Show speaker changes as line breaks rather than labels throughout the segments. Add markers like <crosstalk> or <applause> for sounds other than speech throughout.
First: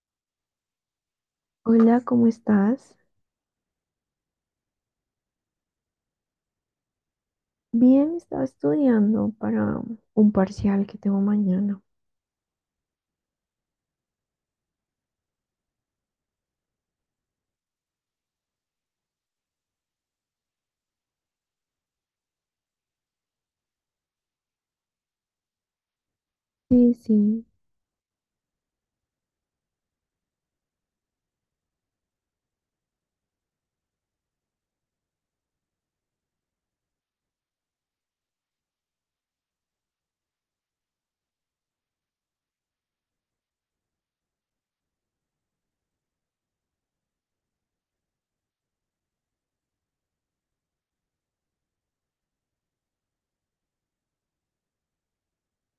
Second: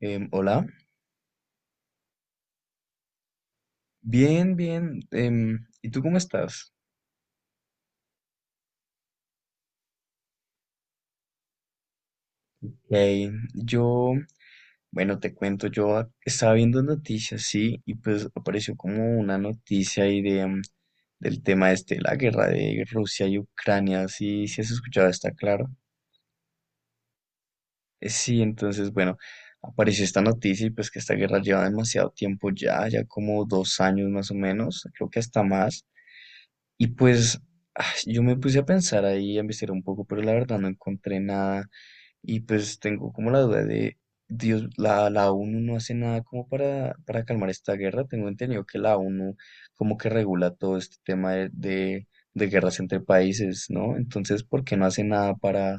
Hola,
Hola, ¿cómo estás?
bien, bien. ¿Y tú cómo estás?
Bien, estaba estudiando para un parcial que tengo mañana.
Hey, yo, bueno, te cuento, estaba viendo noticias, sí, y pues apareció como una noticia ahí de, del tema este, de la guerra de Rusia y Ucrania, sí, sí has escuchado, está claro.
Sí, sí.
Sí, entonces, bueno, apareció esta noticia y pues que esta guerra lleva demasiado tiempo ya, ya como dos años más o menos, creo que hasta más. Y pues yo me puse a pensar ahí, a investigar un poco, pero la verdad no encontré nada. Y pues tengo como la duda de, Dios, la ONU no hace nada como para calmar esta guerra. Tengo entendido que la ONU como que regula todo este tema de guerras entre países, ¿no? Entonces, ¿por qué no hace nada para,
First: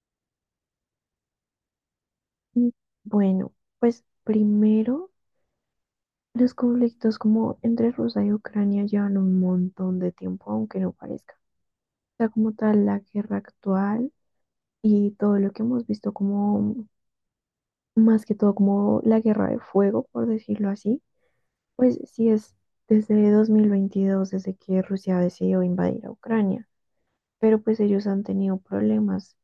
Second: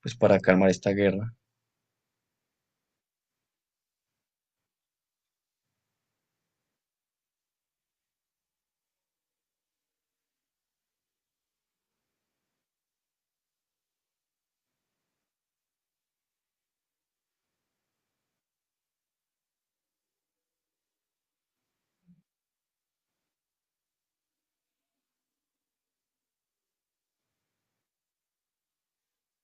pues, para calmar esta guerra?
Mm, Bueno, pues primero, los conflictos como entre Rusia y Ucrania llevan un montón de tiempo, aunque no parezca. O sea, como tal, la guerra actual y todo lo que hemos visto como, más que todo, como la guerra de fuego, por decirlo así, pues sí es desde 2022, desde que Rusia decidió invadir a Ucrania. Pero pues ellos han tenido problemas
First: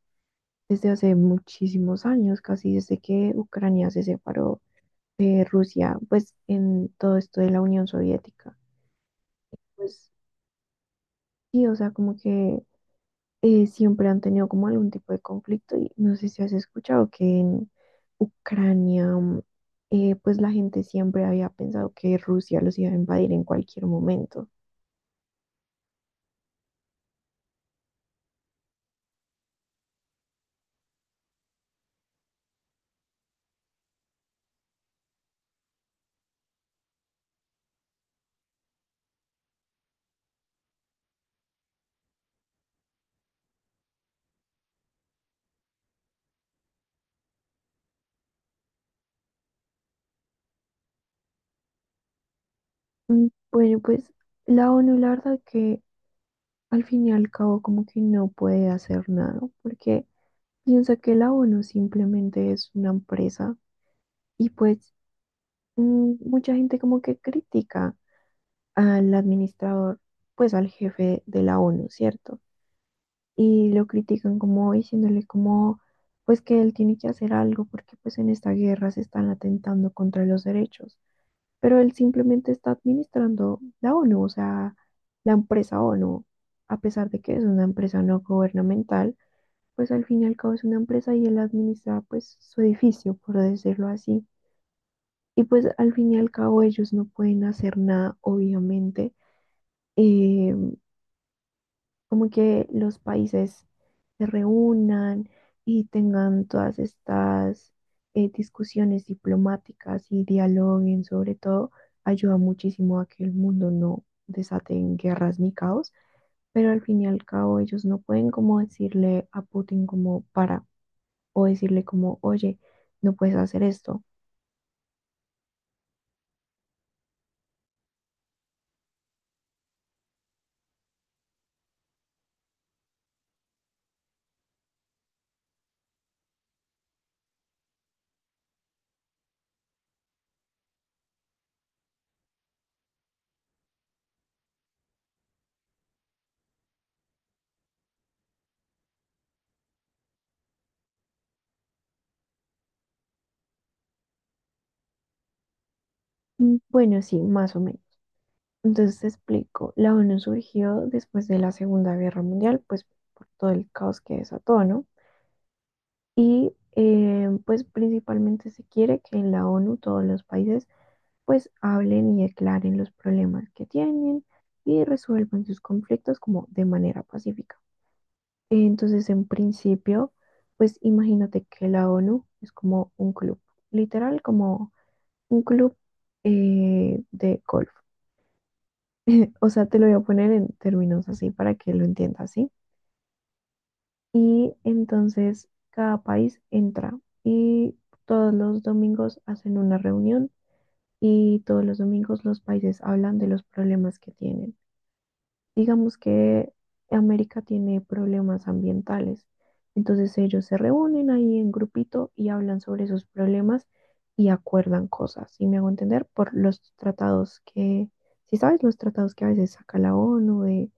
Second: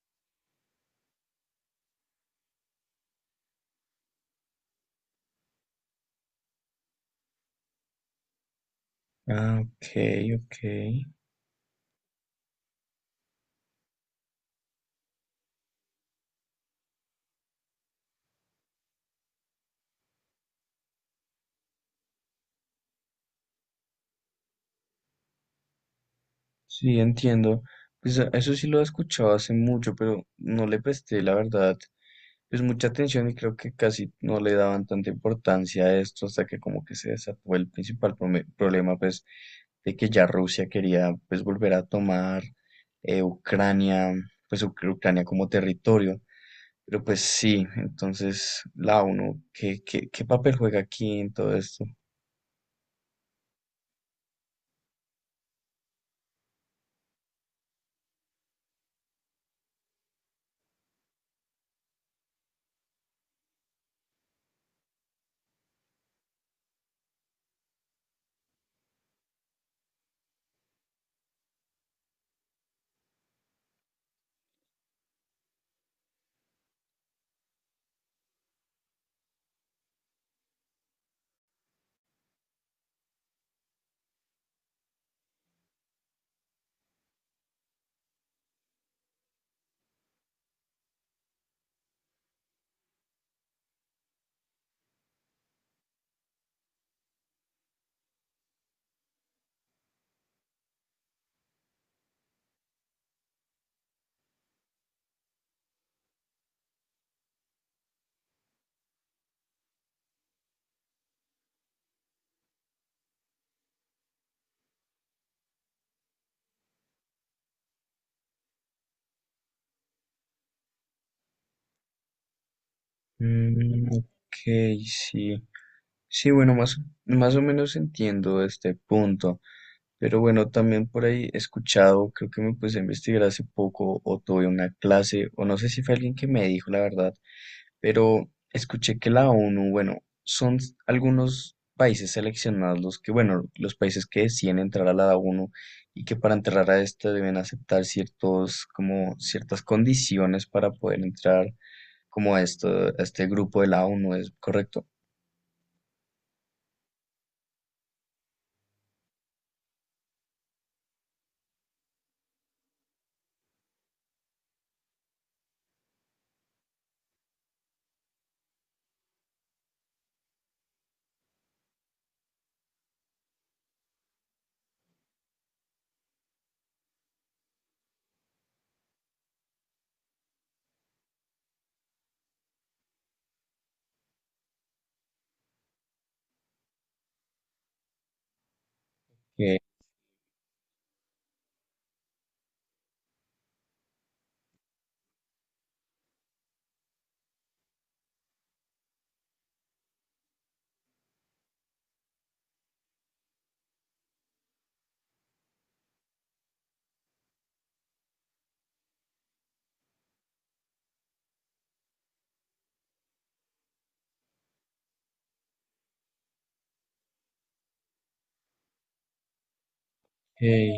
desde hace muchísimos años, casi desde que Ucrania se separó de Rusia, pues en todo esto de la Unión Soviética.
Ah, ok,
Pues
ok.
sí, o sea, como que siempre han tenido como algún tipo de conflicto, y no sé si has escuchado que en Ucrania, pues la gente siempre había pensado que Rusia los iba a invadir en cualquier momento.
Sí, entiendo. Pues eso sí lo he escuchado hace mucho, pero no le presté, la verdad, pues mucha atención y creo que casi no le daban tanta importancia a esto hasta que como que se desató el principal problema pues de que ya Rusia quería pues volver a tomar Ucrania, pues Ucrania como territorio. Pero pues sí, entonces la ONU, ¿qué papel juega aquí en todo esto?
Mm, Bueno, pues la ONU, la verdad que al fin y al cabo como que no puede hacer nada, porque piensa que la ONU simplemente es una empresa, y pues mucha gente como que critica al administrador, pues al jefe de la ONU, ¿cierto? Y lo critican como diciéndole como pues que él tiene que hacer algo porque pues en esta guerra se están atentando contra los derechos, pero él simplemente está administrando la ONU, o sea, la empresa ONU, a pesar de que es una empresa no gubernamental, pues al fin y al cabo es una empresa y él administra pues su edificio, por decirlo así. Y pues al fin y al cabo ellos no pueden hacer nada, obviamente. Eh, como que los países se reúnan y tengan todas estas discusiones diplomáticas y dialoguen sobre todo, ayuda muchísimo a que el mundo no desaten guerras ni caos, pero al fin y al cabo ellos no pueden como decirle a Putin como para o decirle como: oye, no puedes hacer
Mm,
esto.
ok, sí. Sí, bueno, más o menos entiendo este punto. Pero bueno, también por ahí he escuchado, creo que me puse a investigar hace poco o tuve una clase, o no sé si fue alguien que me dijo la verdad, pero escuché que la ONU, bueno, son algunos países seleccionados los que, bueno, los países que deciden entrar a la ONU y que para entrar a esta deben aceptar ciertos, como ciertas condiciones para poder entrar como a esto, a este grupo de la ONU, ¿es correcto?
Bueno, sí, más o menos. Entonces te explico, la ONU surgió después de la Segunda Guerra Mundial, pues por todo el caos que desató, ¿no? Y pues principalmente se quiere que en la ONU todos los países pues hablen y declaren los problemas que tienen y resuelvan sus conflictos como de manera pacífica. Entonces, en principio, pues imagínate que la ONU es como un club, literal como un club de golf. <laughs> O sea, te lo voy a poner en términos así para que lo entiendas, ¿sí? Y entonces cada país entra y todos los domingos hacen una reunión, y todos los domingos los países hablan de los problemas que tienen. Digamos que América tiene problemas ambientales, entonces ellos se reúnen ahí en grupito y hablan sobre esos problemas y acuerdan cosas, y me hago entender por los tratados que, si sabes, los tratados que a veces saca la ONU
Ok,
de,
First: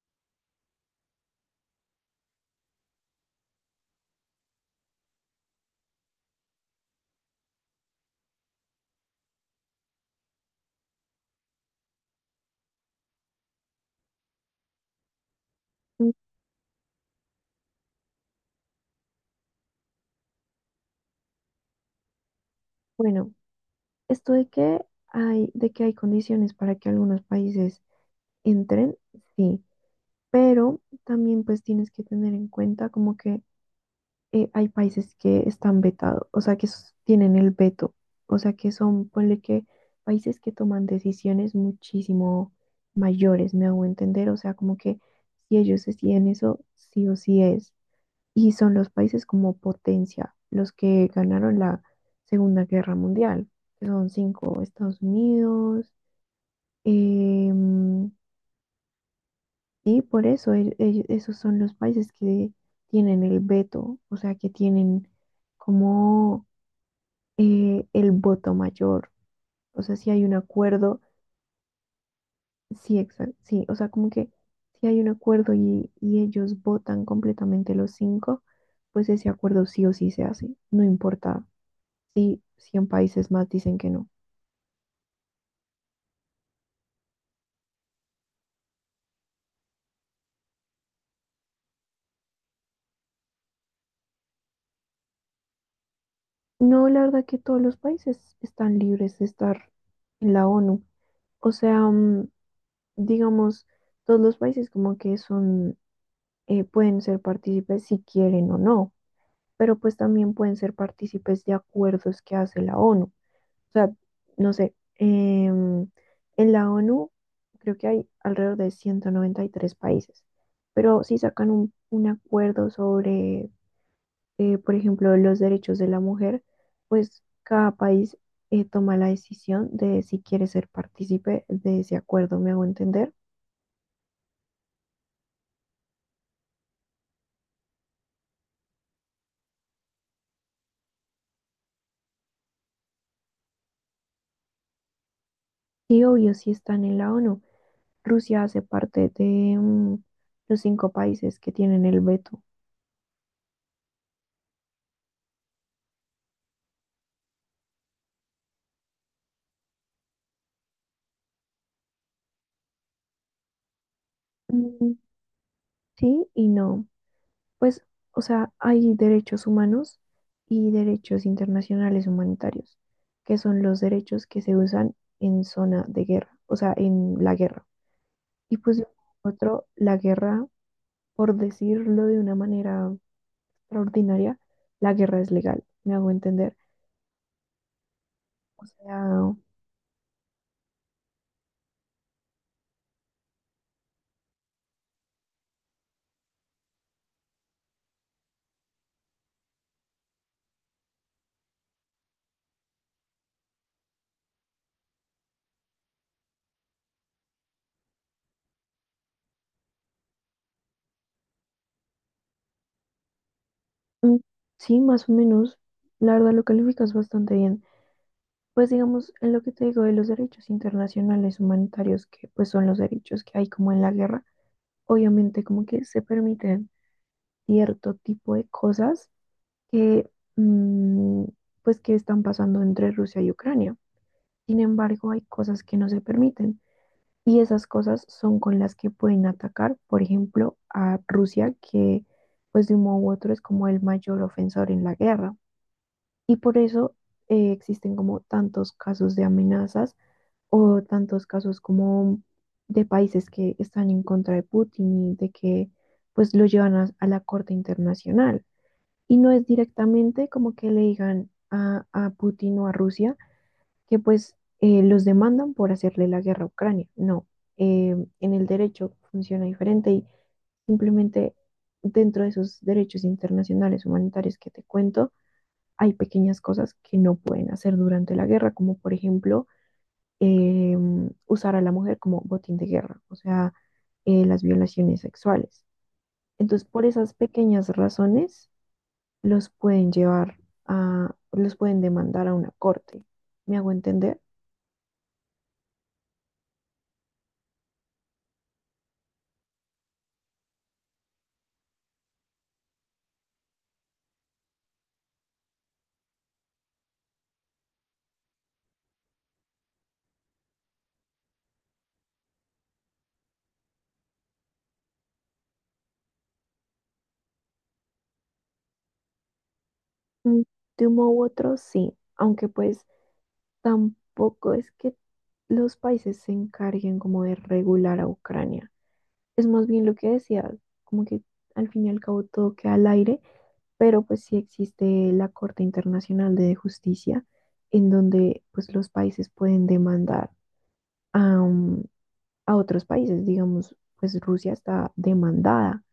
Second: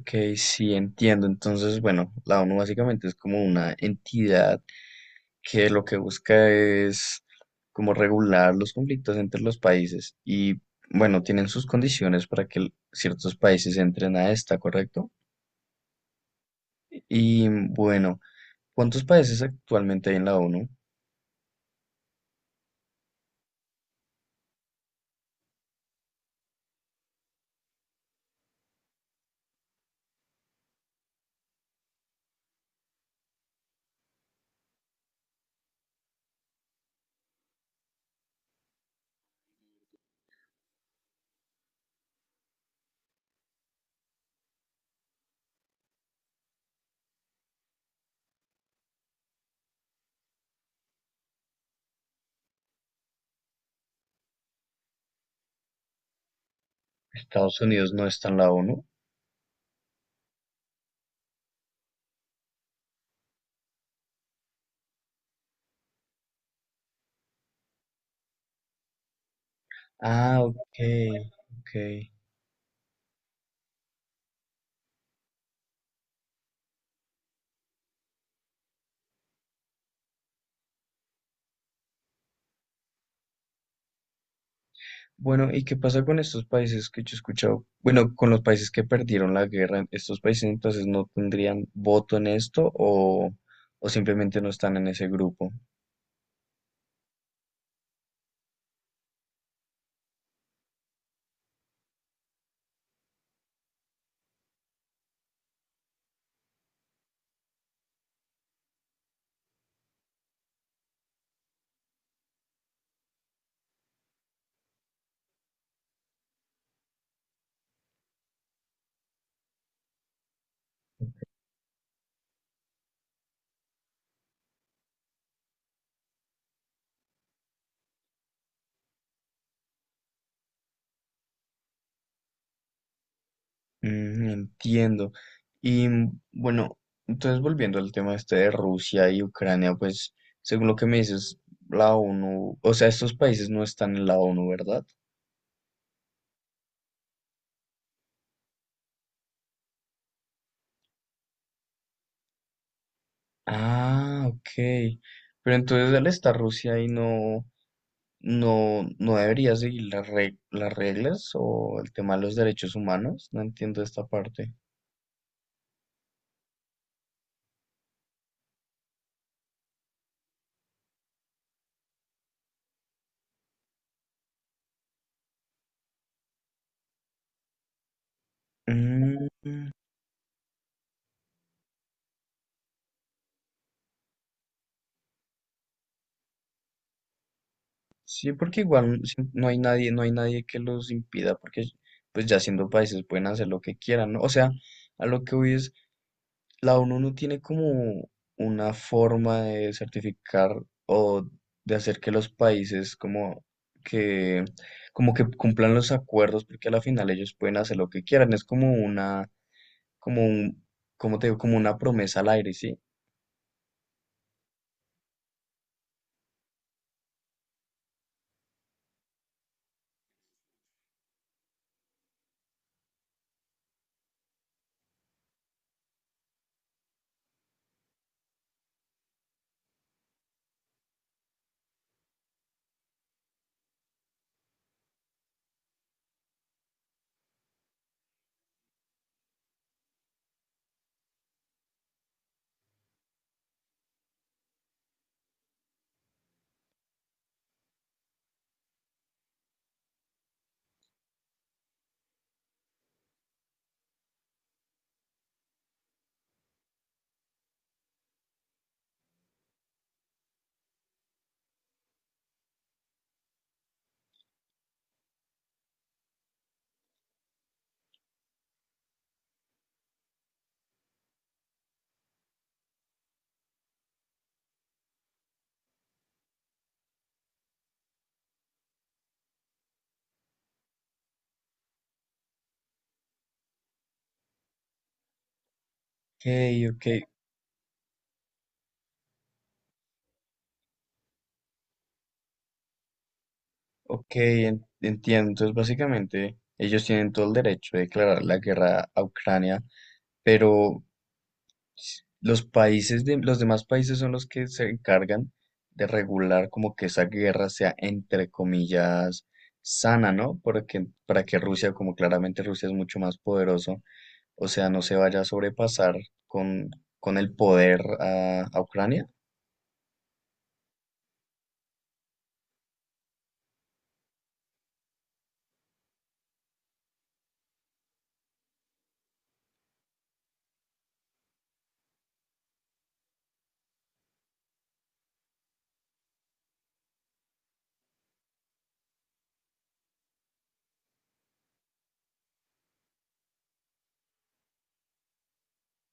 ok, sí, entiendo. Entonces, bueno, la ONU básicamente es como una entidad que lo que busca es como regular los conflictos entre los países y, bueno, tienen sus condiciones para que ciertos países entren a esta, ¿correcto?
mm,
Y, bueno, ¿cuántos países actualmente hay en la ONU?
bueno, esto de que hay condiciones para que algunos países entren, sí, pero también pues tienes que tener en cuenta como que hay países que están vetados, o sea, que s- tienen el veto, o sea, que son, ponle que países que toman decisiones muchísimo mayores, me hago entender, o sea, como que si ellos deciden eso, sí o sí es. Y son los países como potencia, los que ganaron la Segunda Guerra Mundial, que son cinco: Estados Unidos,
Estados Unidos no
em,
está en la ONU.
y por eso el- esos son los países que tienen el veto, o sea, que tienen como el voto mayor. O sea, si hay un
Ah,
acuerdo,
ok, ok.
sí, exacto, sí, o sea, como que si hay un acuerdo y, ellos votan completamente los cinco, pues ese acuerdo sí o sí se hace, no importa si 100 países más dicen que no.
Bueno, ¿y qué pasa con estos países que yo he escuchado? Bueno, con los países que perdieron la guerra, ¿estos países entonces no tendrían voto en esto o simplemente no están en ese grupo?
No, la verdad que todos los países están libres de estar en la ONU. O sea, digamos, todos los países como que son, pueden ser partícipes si quieren o no. Pero pues también pueden ser partícipes de acuerdos que hace la ONU. O sea, no sé, en la ONU creo que hay alrededor de 193 países, pero si sacan un acuerdo sobre, por ejemplo, los derechos de la mujer, pues cada país toma la decisión de si quiere ser partícipe de ese acuerdo, me hago entender.
Mm, entiendo. Y bueno, entonces volviendo al tema este de Rusia y Ucrania, pues según lo que me dices, la ONU, o sea, estos países no están en la ONU, ¿verdad?
Y obvio, si están en la ONU, Rusia hace parte de los cinco países que tienen el veto.
Ah, ok. Pero entonces al estar Rusia ahí no. No, no debería seguir las las reglas o el tema de los derechos humanos. No entiendo esta parte.
Mm, Sí y no. Pues, o sea, hay derechos humanos y derechos internacionales humanitarios, que son los derechos que se usan en zona de guerra, o sea, en la guerra. Y pues de
Mm,
otro, la guerra, por decirlo de una manera extraordinaria, la guerra es legal, me hago entender.
sí, porque
O
igual sí,
sea,
no hay nadie, no hay nadie que los impida, porque pues ya siendo países pueden hacer lo que quieran, ¿no? O sea, a lo que voy es: la ONU no tiene como una forma de certificar o de hacer que los países que como que cumplan los acuerdos, porque a la final ellos pueden hacer lo que quieran. Es como una, como un, como te digo, como una promesa al aire, ¿sí?
mm, sí, más o menos, la verdad lo calificas bastante bien. Pues digamos, en lo que te digo de los derechos internacionales humanitarios, que pues son los derechos que hay como en la guerra, obviamente como que se permiten cierto tipo de cosas que, mm, pues que están pasando entre Rusia y Ucrania. Sin embargo, hay cosas que no se permiten y esas cosas son con las que pueden atacar, por ejemplo, a Rusia, que pues de un modo u otro es como el mayor ofensor en la guerra. Y por eso existen como tantos casos de amenazas o tantos casos como de países que están en contra de Putin y de que pues lo llevan a la Corte Internacional. Y no es directamente como que le digan a Putin o a Rusia que pues los demandan por hacerle la guerra a Ucrania. No, eh, en el derecho funciona diferente, y simplemente dentro de esos derechos internacionales humanitarios que te cuento, hay pequeñas cosas que no pueden hacer durante la guerra, como por ejemplo eh, usar a la mujer como botín de guerra, o sea, las violaciones sexuales.
Ok,
Entonces,
ok,
por esas pequeñas razones, los pueden llevar a, los pueden demandar a una corte. ¿Me hago
ok,
entender?
entiendo. Entonces, básicamente, ellos tienen todo el derecho de declarar la guerra a Ucrania, pero los demás países son los que se encargan de regular como que esa guerra sea entre comillas sana, ¿no? Porque para que Rusia, como claramente Rusia es mucho más poderoso, o sea, no se vaya a sobrepasar con, con el poder a Ucrania.
Mm, De uno u otro, sí, aunque pues tampoco es que los países se encarguen como de regular a Ucrania. Es más bien lo que decía, como que al fin y al cabo todo queda al aire, pero pues sí existe la Corte Internacional de Justicia, en donde pues los países pueden demandar a, um, a otros países, digamos, pues Rusia está demandada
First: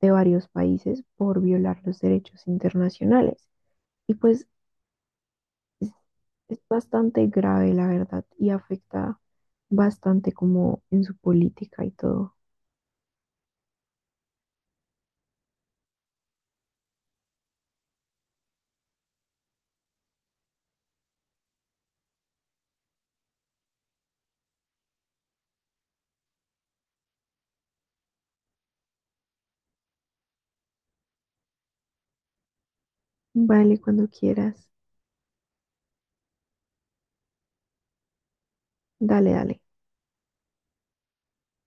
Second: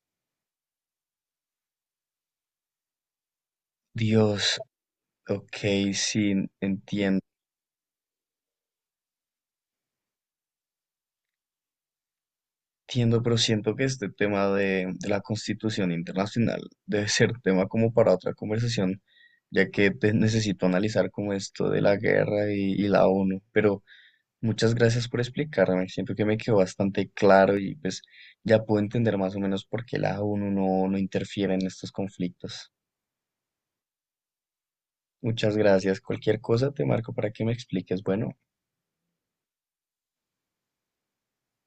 de varios países por violar los derechos internacionales, y pues
Dios, ok,
es,
sí,
es
entiendo.
bastante grave la verdad, y afecta bastante como en su política y todo.
Entiendo, pero siento que este tema de la Constitución Internacional debe ser tema como para otra conversación, ya que necesito analizar como esto de la guerra y la ONU. Pero muchas gracias por explicarme, siento que me quedó bastante claro y pues ya puedo entender más o menos por qué la ONU no, no interfiere en estos conflictos.
Vale, cuando quieras.
Muchas gracias. Cualquier cosa te marco para que me expliques. Bueno.
Dale, dale.